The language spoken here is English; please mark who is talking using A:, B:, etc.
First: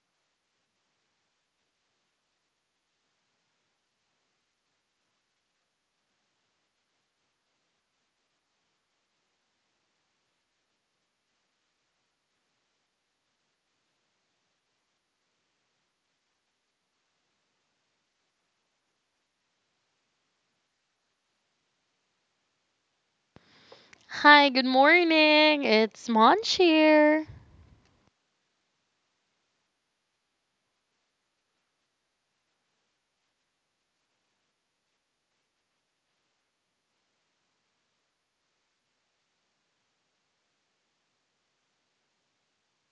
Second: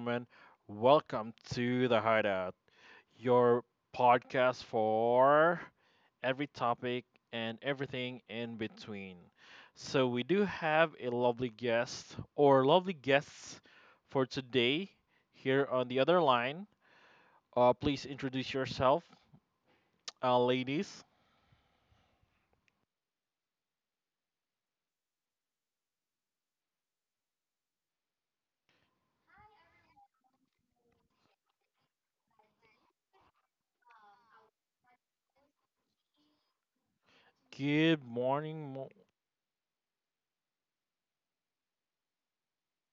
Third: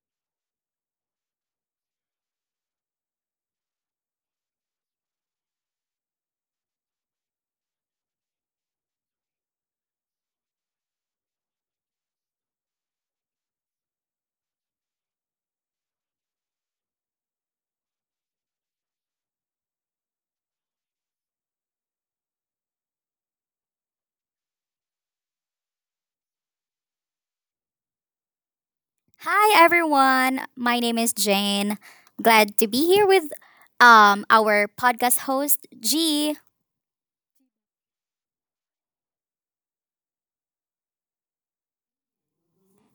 A: gentlemen. Welcome to The Hideout, your podcast for every topic and everything in between. So, we do have a lovely guest or lovely guests for today here on the other line. Please introduce yourself, ladies.
B: Hi, good morning. It's Monch here.
C: Hi everyone. My name is Jane. Glad to be here with our podcast host G.
A: Good morning.